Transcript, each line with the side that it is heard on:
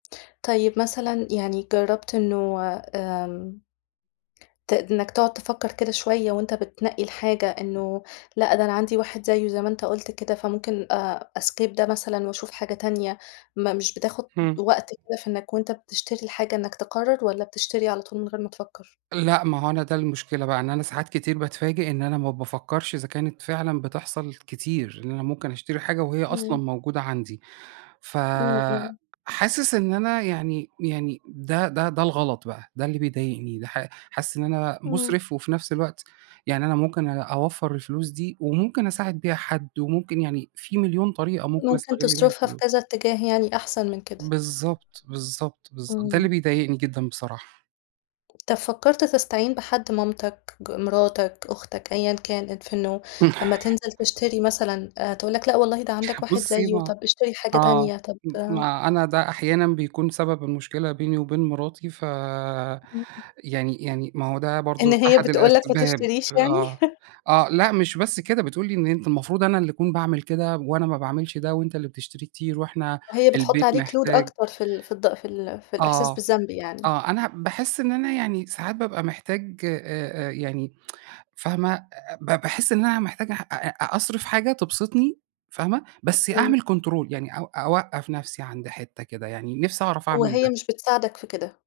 left: طيب مثلًا يعني جرّبت إنه آمم ت إنَّك تقعد تفكّر كده شوية وأنت بتنقّي الحاجة إنه لأ، ده أنا عندي واحد زيّه زي ما أنت قلُت كده فممكن آآ أskip ده مثلًا وأشوف حاجة تانية ما مش بتاخد
right: إمم.
left: وقت كده في إنَّك وأنت بتشتري الحاجة إنَّك تقرر والّا بتشتري على طول من غير ما تفكّر؟
right: لأ ما هو أنا ده المشكلة بقى إن أنا ساعات كتير باتفاجئ إن أنا ما بافكرش إذا كانت فعلًا بتحصل كتير، إن أنا ممكن أشتري حاجة وهي أصلًا
left: إمم.
right: موجودة عندي
left: إمم، إمم.
right: فحاسس إن أنا يعني يعني ده ده ده الغلط بقى ده اللي بيضايقني ده ح حاسس إن أنا
left: إمم.
right: مُسرِف وفي نفس الوقت يعني أنا ممكن أ أوفّر الفلوس دي وممكن أساعد بيها حد، وممكن يعني فيه مليون طريقة ممكن
left: ممكن
right: أستغل بيها
left: تصرفها في
right: الفلوس.
left: كذا اتجاه يعني أحسن من كده.
right: بالضبط، بالضبط، بالضبط ده اللي
left: إمم.
right: بيضايقني جدًا بصراحة.
left: طَب فكّرت تستعين بحد مامتك، ج مراتك، أختك أيًا كان، في إنّه لمّا تنزل تشتري مثلًا تقول لَك لأ والله ده عندك واحد
right: بُصّي
left: زيّه
right: ما
left: طَب اشتري حاجة
right: آه
left: تانية طَب
right: م
left: آآ
right: ما أنا ده أحيانًا بيكون سبب المشكلة بيني وبين مراتي
left: إمم.
right: فيعني يعني ما هو ده
left: إن
right: برضه
left: هي
right: أحد
left: بتقول لك ما
right: الأسباب،
left: تشتريش يعني؟
right: آه. آه لأ مش بس كده، بتقول لي إن أنت المفروض أنا اللي أكون باعمل كده وأنا ما باعملش ده وأنت اللي بتشتري كتير وإحنا
left: هي بتحط
right: البيت
left: عليك load
right: محتاج.
left: أكتر في ال في الض في ال في الإحساس
right: آه،
left: بالذنب يعني.
right: آه أنا باحس إن أنا يعني ساعات بابقى محتاج أ أ يعني، فاهمة، آآ ب باحس إن أنا محتاج أح أ أ أصرف حاجة تبسطني، فاهمة، بس أعمل
left: إمم.
right: control يعني أو أوقّف نفسي عند حتّة كده، يعني نفسي أعرف أعمل
left: وهي
right: ده.
left: مش بتساعدَك في كده.